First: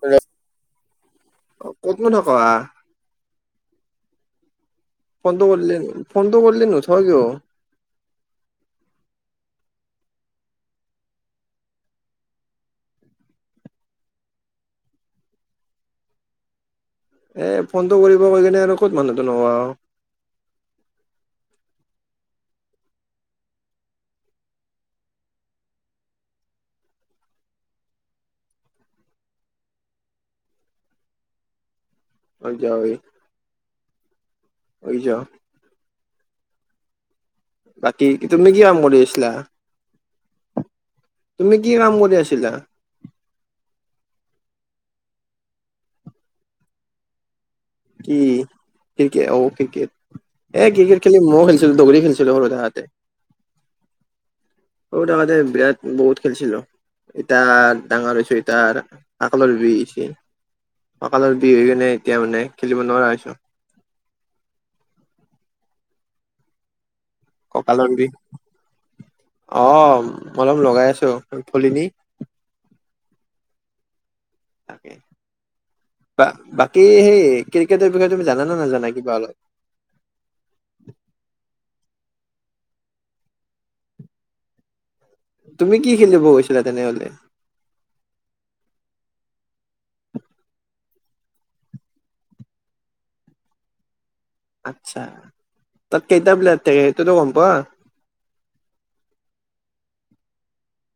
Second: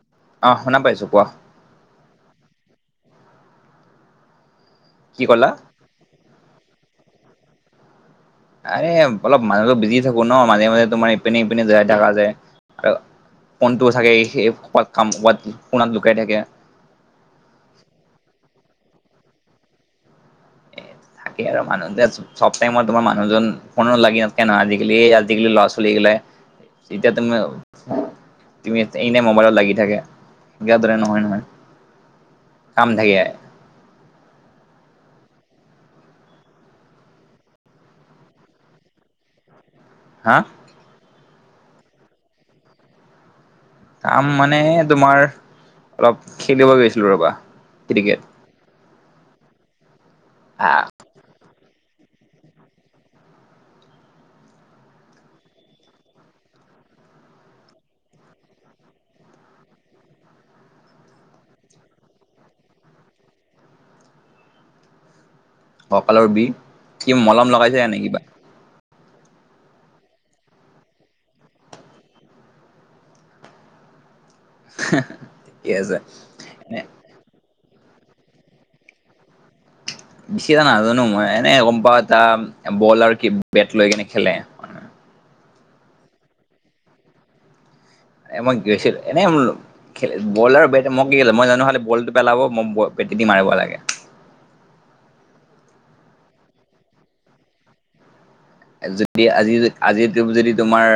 Hello, অ, শুনা পাইছো কোৱা? অ, ক'তনো থকা আহ? কি ফোনটো ক'লা কৰলে ফোনটো কৰলে নোথোৱা কিয়? আৰে অলপ মানুহতো বিজি থাকো ন' মাজে -মাজে তোমাৰ ইপিনে - সিপিনে যাই থাকা যে আৰু ফোনটোও চাগে এ সে কবাত কাম কবাত কোনাত লুকাই থাকে। এ ফোন টো কৰিব কৈ কিনে আৰু ক'ত মানুহটো নোহোৱা হও। [unintelligible] চব টাইমই তোমাৰ মানুহজন ফোনত লাগি নাথাকে নহয় আজিকালি এই আজিকালি ল'ৰা ছোৱালী গিলে, এতিয়া তুমি তুমি এনে মোবাইলত লাগি থাকে। গোদৰে নহয় নহয়। হয় দিয়া কাম হয়। থাকে [unintelligible] বাকী তুমি কি আম কৰি আছিলা। হা, তুমি কি কাম কৰি আছিলা। কাম মানে তোমাৰ অলপ খেলিব গৈছিলো ৰবা। কি ক্ৰিকেট ক্ৰিকেট অঔ ক্ৰিকেট এ আহ ক্ৰিকেট। খেলি মই খেলছিলো দৌৰী খেলিছিলো সৰু থাকোতে। সৰু থাকোতে বিৰাট বহুত খেলছিলো। এতিাৰ ডাঙৰ হৈ হৈছে এতাৰ ককালৰ বি হৈছে। ককালত বি হৈ কেনে এতিয়া মানে খেলিব নোৱাৰা হৈছো। কঁকালৰ বিষ কি মলম, ককাল লগাইছে নে বিষ কিবা অ মলম লগাই আছো ভলিনি। তাকে ঠিকে আছে বা এ বাকী সেই ক্ৰিকেটৰ বিষয়ে তুমি জানা নে নাজানা কিবা অলপ। বিশেষ এটা নাজানো মই এনে গম পাওঁ এটা বল আৰু বেট লৈ কিনে খেলে। তুমি কি খেলিব গৈছিলা তেনেহলে। এম গেছিল এনে, খ বল আৰু বে মই কি খ মই জানো খাললে বলটো পেলাব মই বেটি দি মাৰিব লাগে। আচ্ছা তাত কেইটা প্লেয়াৰ থাকে সেই টো গম পোৱা। যদি আজি আজি যদি তোমাৰ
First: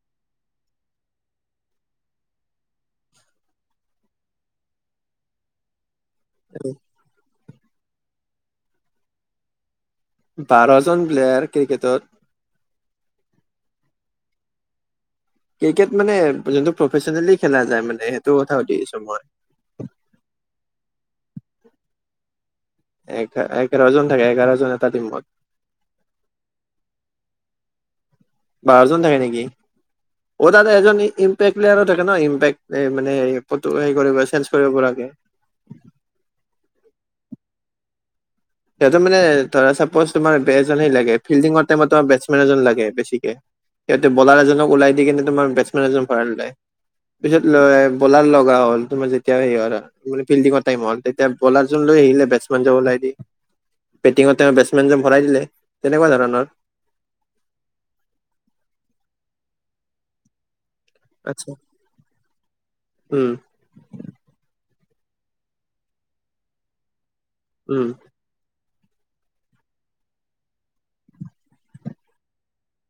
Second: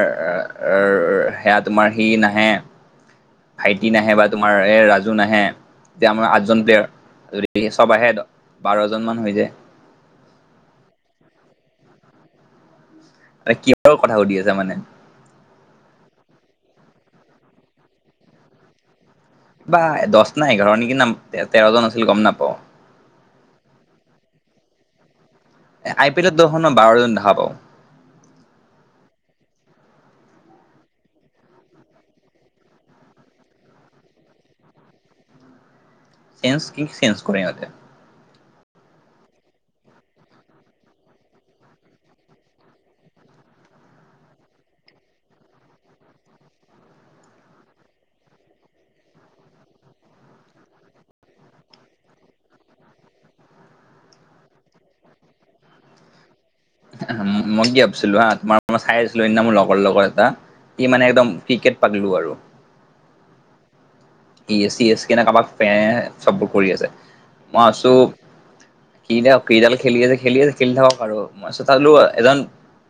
সেয়া তোমাৰ সি নাহে। [inaudible] ভাইটি নাহে বা তোমাৰ এই ৰাজু নাহে। যেতিয়া আমাৰ আঠজন প্লেয়াৰ যদি চব আহে বাৰজনমান হৈ যায়। বাৰ জন প্লেয়াৰ ক্ৰিকেটত, কিহৰ কথা সুধি আছা মানে। ক্ৰিকেট মানে যোনটো প্ৰফেচনেলি খেলা যায় মানে সেইটোৰ কথা সুধি দিছো মই। বা দহ না এঘাৰ নেকি না তেৰজন আছিল গম নাপাও। এ এঘাৰজন থাকে এঘাৰজন এটা টিমত। এ আই পি এলত দহখনৰ বাৰজন দেখা পাওঁ। বাৰজন থাকে নেকি। অ তাদ এজন ইম্পেক্ট প্লেয়াৰো থাকে ন ইম্পেক্ট মানে চেঞ্জ কৰিব পৰাকে। চেঞ্জ কি চেঞ্জ কৰে সিহঁতে। সিহতে মানে ধৰা চাপওজ বেছ লাগে ফিল্ডিঙৰটাইমতাৰ বেটেন এজন লাগে বেছিকে। সিহঁতে বলাৰ এজনক ওলাই দি কিনে তোমাৰ বেটছমেন এজন ভৰা়ই ল'লে। পিছত বলাৰ লগা হ'ল তুমাৰ যেতিয়া সে। মানে ফিল্ডিঙৰ টাইম হ'ল তেতিয়া বলাৰ লৈ আহিলে বেটছমেন ওলাই দি। বেটিঙত তেওঁ বেটছমেনজন ভৰাই দিলে তেনেকুৱা ধৰণৰ। মই কি ভাবিছিলো হা তোমাৰ মই চাই আছিলো সেইদিনা মোৰ লগৰ লগত এটা। ই মানে একদম আচ্ছা ক্ৰিকেট পাতলো আৰু উম, ই এ চি এছ কেনে কাৰোবাক ফে চববোৰ কৰি আছে মই উম আছো। কি দক কিডাল খেলি আছে খেলি আছে খেলি থাকক আৰু মইলো এজন।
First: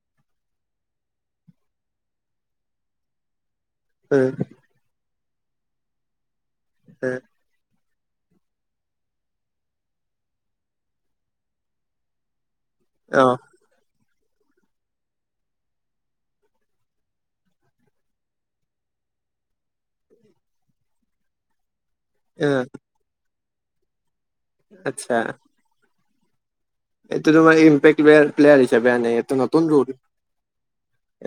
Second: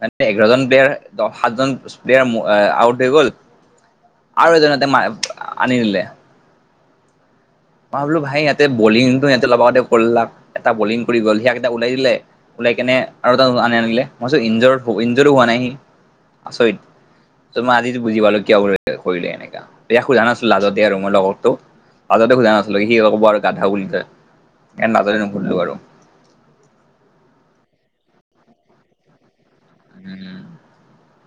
মানে এঘাৰজন প্লেয়াৰ সাতজন প্লেয়াৰ আউট হৈ গল, উম, আৰু এজন তাতে মা আনি দিলে। উ, মই বোলো ভাই ইয়াতে বলিংটো ইতে লগতে কৰিলাক এটা বলিং কৰি গ'ল সিয়াক এটা ওলাই দিলে। ওলাই কেনে অ আৰু এ আনে আনিলে মই ইঞ্জ ইঞ্জৰো হোৱা নাইহি আচৰিত। ত মই আজি বুজি পালো কিয় কৰিলে এনেকা ইয়াক সোধাই নাছিলো লাজতে আৰু মই লগৰতোক। আজতে অ খোজা নাচলে সি ক'ব আৰু গাধাও বুলিয় আচ্ছা লাজতে নুধিলো আৰু এইটো তোমাৰ ইম্পেকট প্লেয়াৰ হিচাপে আনে এইটো নতুন ৰ'ল। উম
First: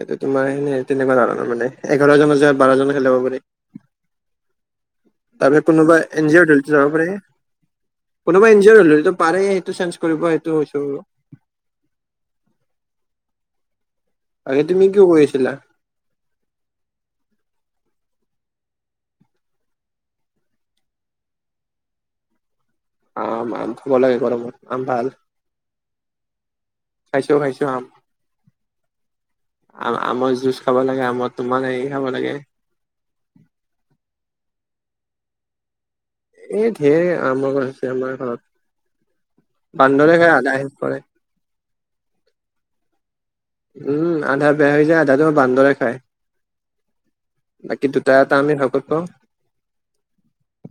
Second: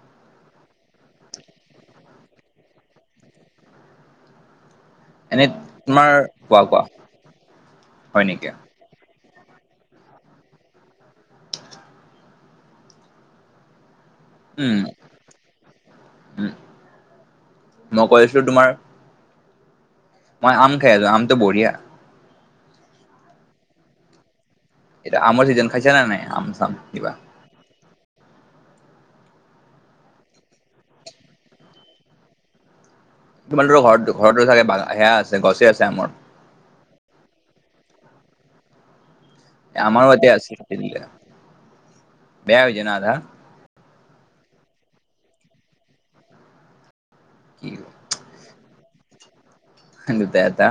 এইটো তোমাৰ এনে তেনেকুৱা ধৰণৰ মানে এঘাৰজনৰ যেগাত বাৰজনে খেলিব পাৰি। এনে তাৰপিছত কোনোবা তোমাৰ এন জি কোৱা অৰৰি কোৱা যাব পাৰে হয় নেকি কোনোবা এন জি অৰ হ। পাৰে সেইটো চেঞ্জ কৰিব সেইটো কৈছো। আৰে উম তুমি কিয় কৈ আছিলা। উম মই কৈ আছিলো তোমাৰ। মই আম খাই আছোঁ আমটো বৰিয়া। অ আম, আম খাব লাগে গৰমত। আম ভাল এয়া আমৰ ছিজন খাইছে না নাই আম চাম কিবা। [unintelligible] আম। আম আমৰ জুজ খাব লাগে আমৰ তোমাৰ হেৰি খাব লাগে। তোমালোকৰ ঘৰত ঘৰতো চাগে সেয়া আছে গছে আছে আমৰ। এই ধেই আম হৈছে আমাৰ ঘৰত আমাৰো বান্দৰে খাই এতিয়া আছে আধা শেষ দিলে কৰে। বেয়া হৈয়ায় ন আধা। উম আধা বেয়া হৈ যায় আধাটো বান্দৰে খাই কি বাকী। তয় তাত আমি হাকত পাওঁ। এটা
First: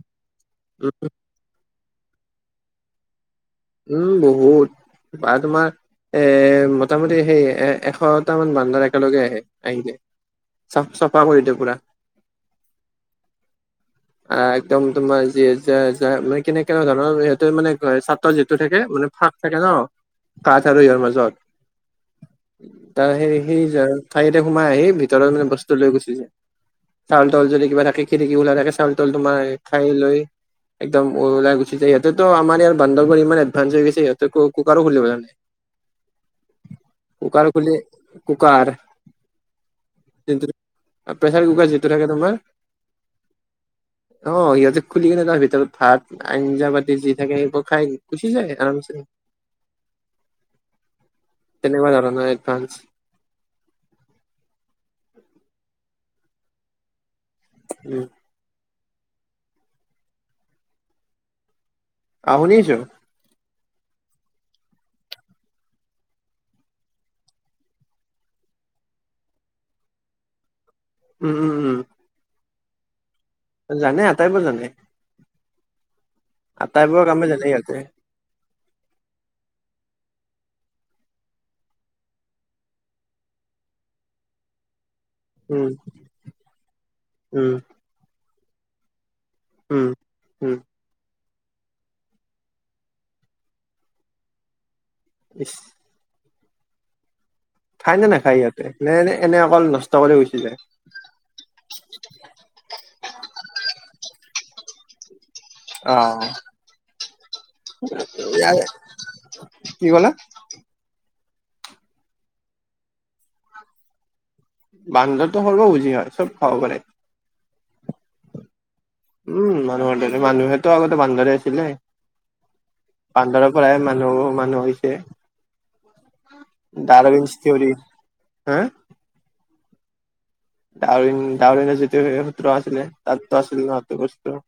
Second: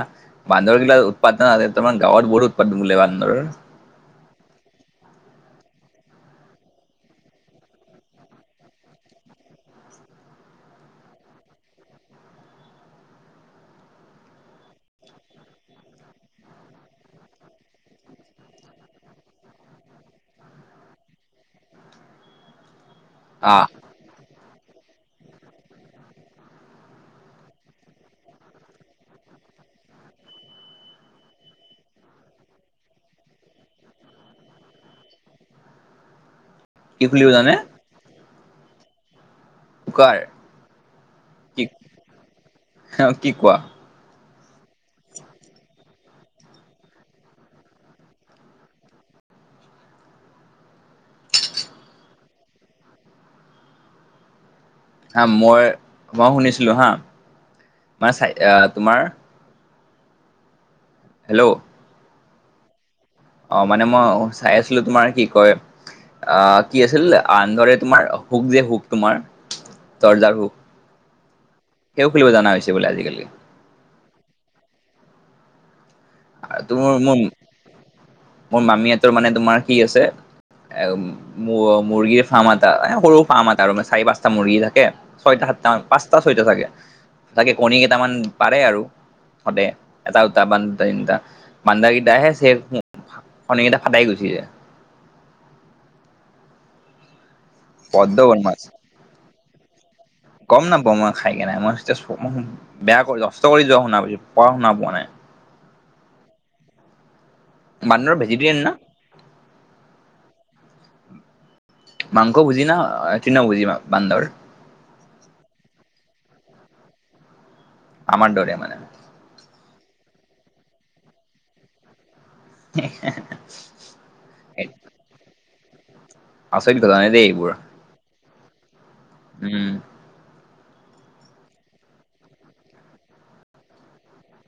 বান্ধৰ উম গিল উৎপাদদন আছে মে গাঁৱত বহুত উৎপাদন বুলিল বান্ধৰ। উম বহুত বা তোমাৰ। এ মোটামুটি সেই এ এশটা মান বান্দৰ একেলগে আহে আহিদিয়ে। চাফ চাফা কৰি দিয়ে পুৰা। আহ একদম তোমাৰ যি মে কেনে কেনে ধৰণৰ সহটো মানে। তত যিটো থাকে মানে ফাঁক থাকে ন কাঠ আৰু ইহৰ মাজত। তাৰ সেই আহ সেই ঠাইতে সোমাই আহি ভিতৰত মানে বস্তু লৈ গুচি যায়। চাউল তাউল যদি কিবা থাকে খিৰিকি খোলা থাকে চাউল তাউল তোমাৰ খাই লৈ। একদম ওলাই গুছি যায় ইহঁতেতো আমাৰ ইয়াৰ। বান্দৰ বোৰ ইমান এডভানঞ্চ হৈ গৈছে সিহঁতে কুকাৰো খুলিব জানে। কি খুলিব কুকাৰ জানে খুলি কুকাৰ। কাৰ প্ৰেচাৰ কি কুকাৰ যিটো থাকে তোমাৰ। কি কোৱা অ সিহঁতে খুলি কেনে তাৰ ভিতৰত ভাত আঞ্জা পাতি যি থাকে সেইবোৰ, খাই গুছি যায় আৰামছে। তেনেকুৱা জান নাই এদভানচ। হা মই মই শুনিছিলোঁ হা উম মই চাই তোমাৰ। হেল্ল'। আহ শুনিছোঁ। অ মানে মই চাই আছিলো তোমাৰ কি কয়। আহ কি আছিল আনন্দৰে তোমাৰ হুক যে হুক তোমাৰ। দৰ্জা হুক। উম, উম, উম। সেও খেলিব জানা হৈছে বোলে আজিকালি। জানে আটাইবোৰ জানে। আৰু তোমাৰ আটাইবোৰ মোৰ কামে জানে সিহঁতে মোৰ মামীহতৰ মানে তোমাৰ কি আছে। এ মুৰ্গীৰ ফাৰ্ম এটা সৰু ফাৰ্ম এটা আৰু চাৰি পাঁচটা মুৰ্গী থাকে। ছয়টা উম সাতটা মান পাঁচটা ছয়টা চাগে উম তাকে কণী কেইটামান পাৰে আৰু সদায়। উম এটাওত উম বান্ধতা তিটা বান্দাৰ গেইটা আহে। [unintelligible] হ কনীক এটা ফাটাই গুচি যায়। ইছ। খাইনে বড্ড নাখায় বদমাছ ইয়াতে নে এনে অকল নষ্ট কৰি গৈছে। গম নাপা মই খাই কে নাই মইয়া বেয়া কৰি নষ্ট কৰি যোৱা শুনা পছো প শুনা পোৱা নাই। অ বান্দৰ ভেজিটেৰিয়ান না কি ক'লে। মাংস ভুজি না তৃণ ভুজি বান্দৰ। বান্দাৰো সৰ্বভুজি হয় চব খাব পাৰে। আমাৰ দৰে মানে। উম মানুহৰ দৰে মানুহেতো আগতে বান্দৰে আছিলে। বান্দাৰৰ পৰাই মানুহ মানুহ হৈছে। আচৰিত ঘটনা ডাৰ দেই এইবোৰ থৰি হা। উ'ম। ডউৰিন ডাউৰনৰ যিটো সত্ৰ আছিলে তাততো আছিল ন সেই তো বস্তু।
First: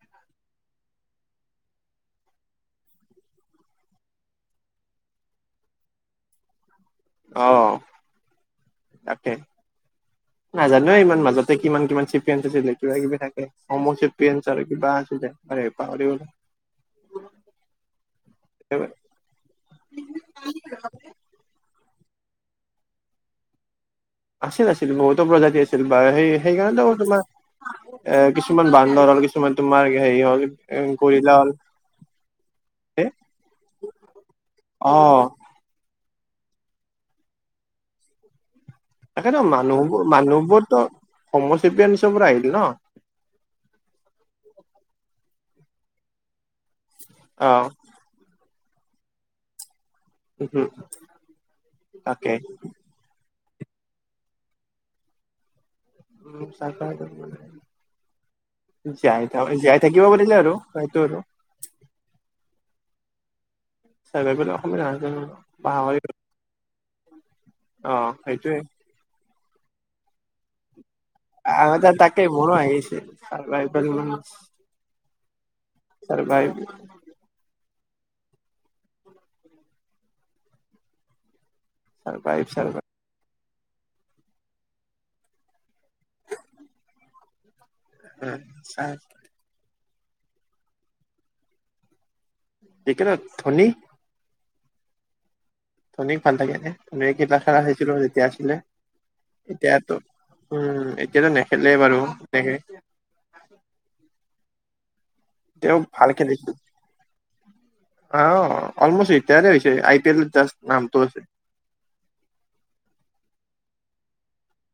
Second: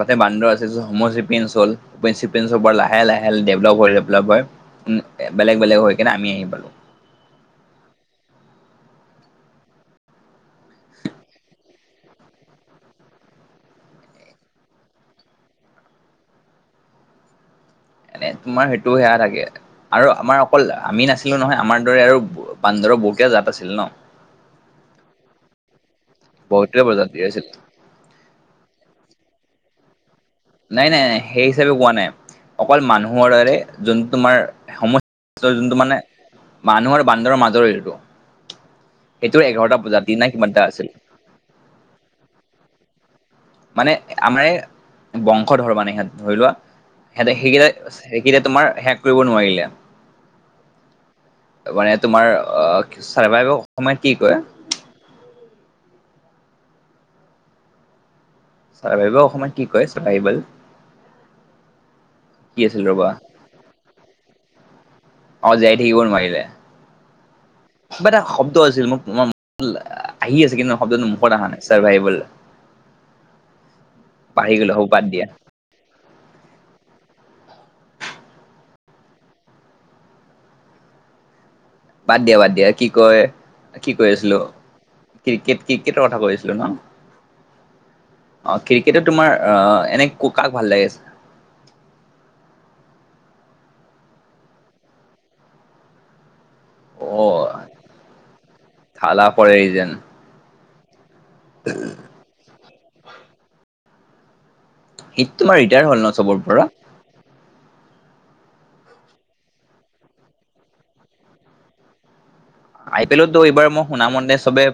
তাতে বান্দৰছে চেয়ন হল, চেন, লাহে, লাহে ডেভপ হয়, ডেভপ হয়। বেলেগ বেলেগ হৈ কিনে আমি আহি পালো। অহ তাকে। নাজানো ইমান মাজতে কিমান কিমান চেম্পিয়ন আছিলে কিবা কিবি থাকে সম চেম্পিয়ন আৰু কিবা আছিলে। হয় নেকি পাহৰি গ'লো। এনে তোমাৰ সেইটো সেয়া লাগে আৰু আমাৰ অকল আমি নাছিলো, আছিলো নহয় আমাৰ দৰে আৰু বান্দৰৰ বহুত জাত আছিল ন। আছিল আছিল বহুতো প্ৰজাতি আছিল বা সেই বহুতকেইটা সেইকাৰণেতো তোমাৰ। প্ৰজাতিৰ আছিল এ কিছুমান বান্দৰ হ'ল কিছুমান তোমাৰ হেৰি হ'ল। এ নাই নাই নাই গৰিলা সেই হ'ল হিচাপে কোৱা নাই অকল হে মানুহৰ দৰে যোন তোমাৰ অ সময, যোনটো মানে মানুহৰ বান্দৰৰ মাজৰ এইটো। তাকেতো সেইটোৰ এঘাৰটা মানুহবোৰ জাতি নাই কিমানটা মানুহবোৰতো আছিল সম চেম্পিয়ন হচবোৰ আহিল ন। মানে আমাৰ বংশ ধৰ মানে সিহঁত ধৰি লোৱা সিহঁতে অ সেইকেইটা। সেইকেইয়া তোমাৰ শেষ কৰিব নোৱাৰিলে। উম হম তাকে। ছাৰ্ভাইভক অসময় কি কয়। [unintelligible] চাৰ্ভাইভ জাই থ অসমীয়াত কি জীয়াই কয় থাকিব চাৰ্ভাইভেল পাৰিলে আৰু সইটো। কি আছিল ৰ'বা। চাই পাই পেলাই অসমীয়া, অ জীয়াই পাহৰি থাকিব নোৱাৰিলে অ কিবা এটা সেইটোয়ে শব্দ আছিল মোক। আহি আছে কিন্তু শব্দনো মোৰ। আমাৰ ত তাকেই মনো আহিছে ম, পাহৰি গ'লো হ'ব বাদ দিয়া [unintelligible] বাদ দিয়া চাৰ্ভাইভ বাদ দিয়া চাৰ্ভাইভ কি কয় কি কৈ আছিলো ক্ৰিকেট ক্ৰিকেটৰ কথা কৈ আছিলো ন। উম, অ চাৰ ক্ৰিকেটটো তোমাৰ আহ এনে ক কাক ভাল লাগি আছে, ক্ৰিকেটত ধনী। ধনীক ভাল থাকে এ ধনীয়ে অ কেই খেলা আহিছিলো যেতিয়া আছিলে থালা ফৰ এ ৰিজন এতিয়াতো। উম এতিয়াতো নেখেলে বাৰু তেনেকে। সি তোমাৰ তেওঁ ৰিটায়াৰ হ'ল ন ভাল চবৰ খেলিছিলে। পৰা অ অলমষ্ট এতিয়াৰে হৈছে আই পি এলৰ জাষ্ট নামটো আছে। আই পি এলতো এইবাৰ মই শুনা মতে চবে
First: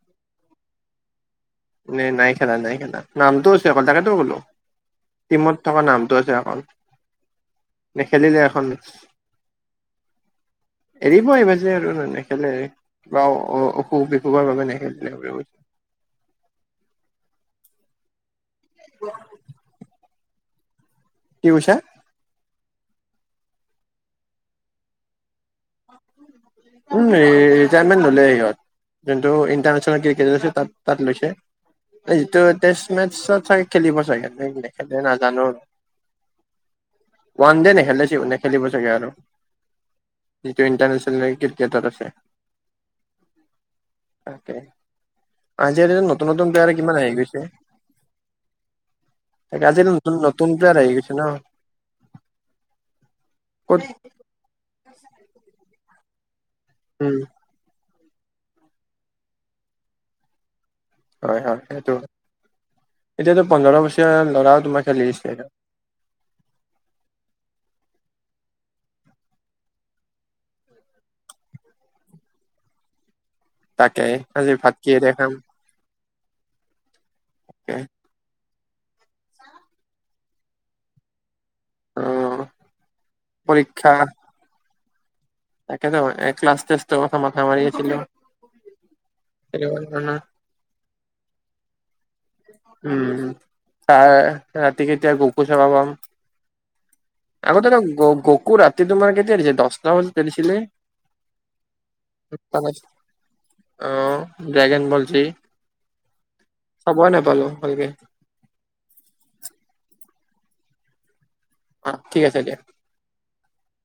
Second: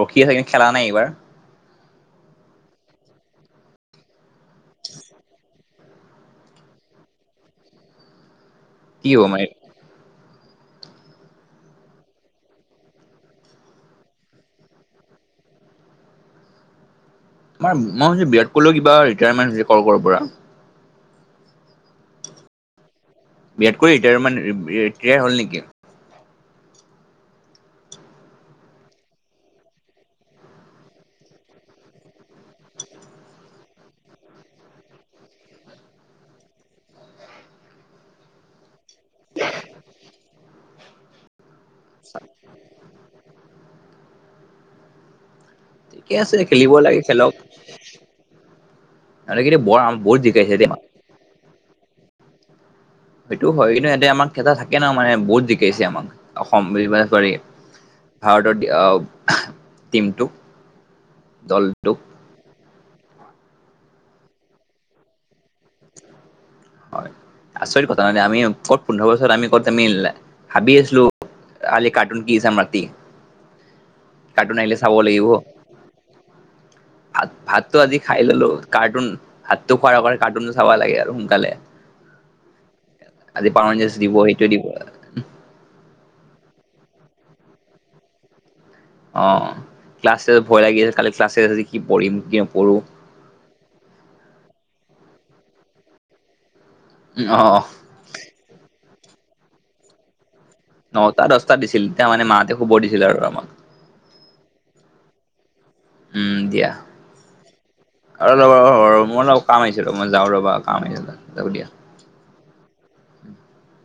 ৰখি আছে কিন্তু খেলা নাই এইবাৰ, ন নাই খেলা নাই খেলা নামটো আছে অকল তাকটো কলো টিমত, থকা নামটো আছে এখন নেখেলিলে এখন, কি হ মই, এৰিব আহিব যে আৰু নানে নেখেলে। বা অসুখ বিসুখৰ বাবে নেখেলে। তাৰ মইছো বিৰাট কোলিৰ কিবা ৰিটায়াৰমেণ্ট হৈছে কল কলৰ পৰা। কি কৈছা। বিৰাট কলী ৰিটায়াৰমেণ্ট হ'ল নেকি। উম ৰিটায়মেট ললেই সিহত যোনটো ইন্টাৰনেছনেলৰ [unintelligible] তাত লৈছে। যিটো টেষ্ট মেচত চাগে খেলিব চাগে নেখেতে নাজানো আৰু ওৱান ডে নেখেলিব নেখেলিব চাগে আৰু [unintelligible] যিটো ইণ্টাৰনেচনেল ক্ৰিকেটত আছে তাকে। আজি আৰু এজন ঠিকে নতুন আছে নতুন খেলিব প্লেয়াৰ কিমান লাগে আহি খেলক গৈছে। আৰু কিন্তু তাকে বৰ আজি এটা ন বহুত নতুন জিকাইছে দেই প্লেয়াৰ আহি গৈছে ন। সেইটো হয় ক'ত কিন্তু এতে আমাক এটা থাকে ন মানে বহুত জিকাইছে আমাক অসম উম পাৰি। ভাৰতৰ টিমটোক। হয় হয় সেইটো দলটোক এতিয়াতো পোন্ধৰ বছৰ ল'ৰাও তোমাৰ খেলিছে। হয় আচৰিত কথা নাই আমি কত পোন্ধৰ বছৰত আমি কত আমি হাবি আছিলো। আলি কাৰ্টুন কি দাম ৰাতি। তাকে আজি কাৰ্টুন ভাত আহিলে চাব কিহেৰে লাগিব খাম ভাত ভাতটো তাকে আজি, খাই ললো কাৰ্টুন ভাতটো খোৱাৰ আগতে কাৰ্টুনো চাব লাগে আৰু সোনকালে। অ আজি পৰীক্ষা পাৱঞ্জেছ দিব সেইটোযে দিব। তাকেতো ক্লা টেষ্ট কথা মাথা মাৰি আছিলো। অ সেইটো কাৰণে ক্লাছ ভয় লাগি আছে কালি ক্লাছ কি পঢিম কি নপঢ়ো। উম তাৰ ৰাতি কে এতিয়া গকু চাবা পাম। উম, অ আগতে গ গকু ৰাতি তোমাৰ কেতিয়াৰিছে দহটা বজাত দিছিলে। নটা দহটা দিছিল তেতিয়া মানে মাহঁতে শুব দিছিল আৰু আমাক। অ ড্ৰোগেন ব যি। উম দিয়া। চাবই নাপালো ভালকে ৰ মই অলপ কাম আহিছে ৰ মই যাওঁ ৰ'বা কাম আহছে যাব দিয়া। অ ঠিক আছে দিয়া। [inaudible]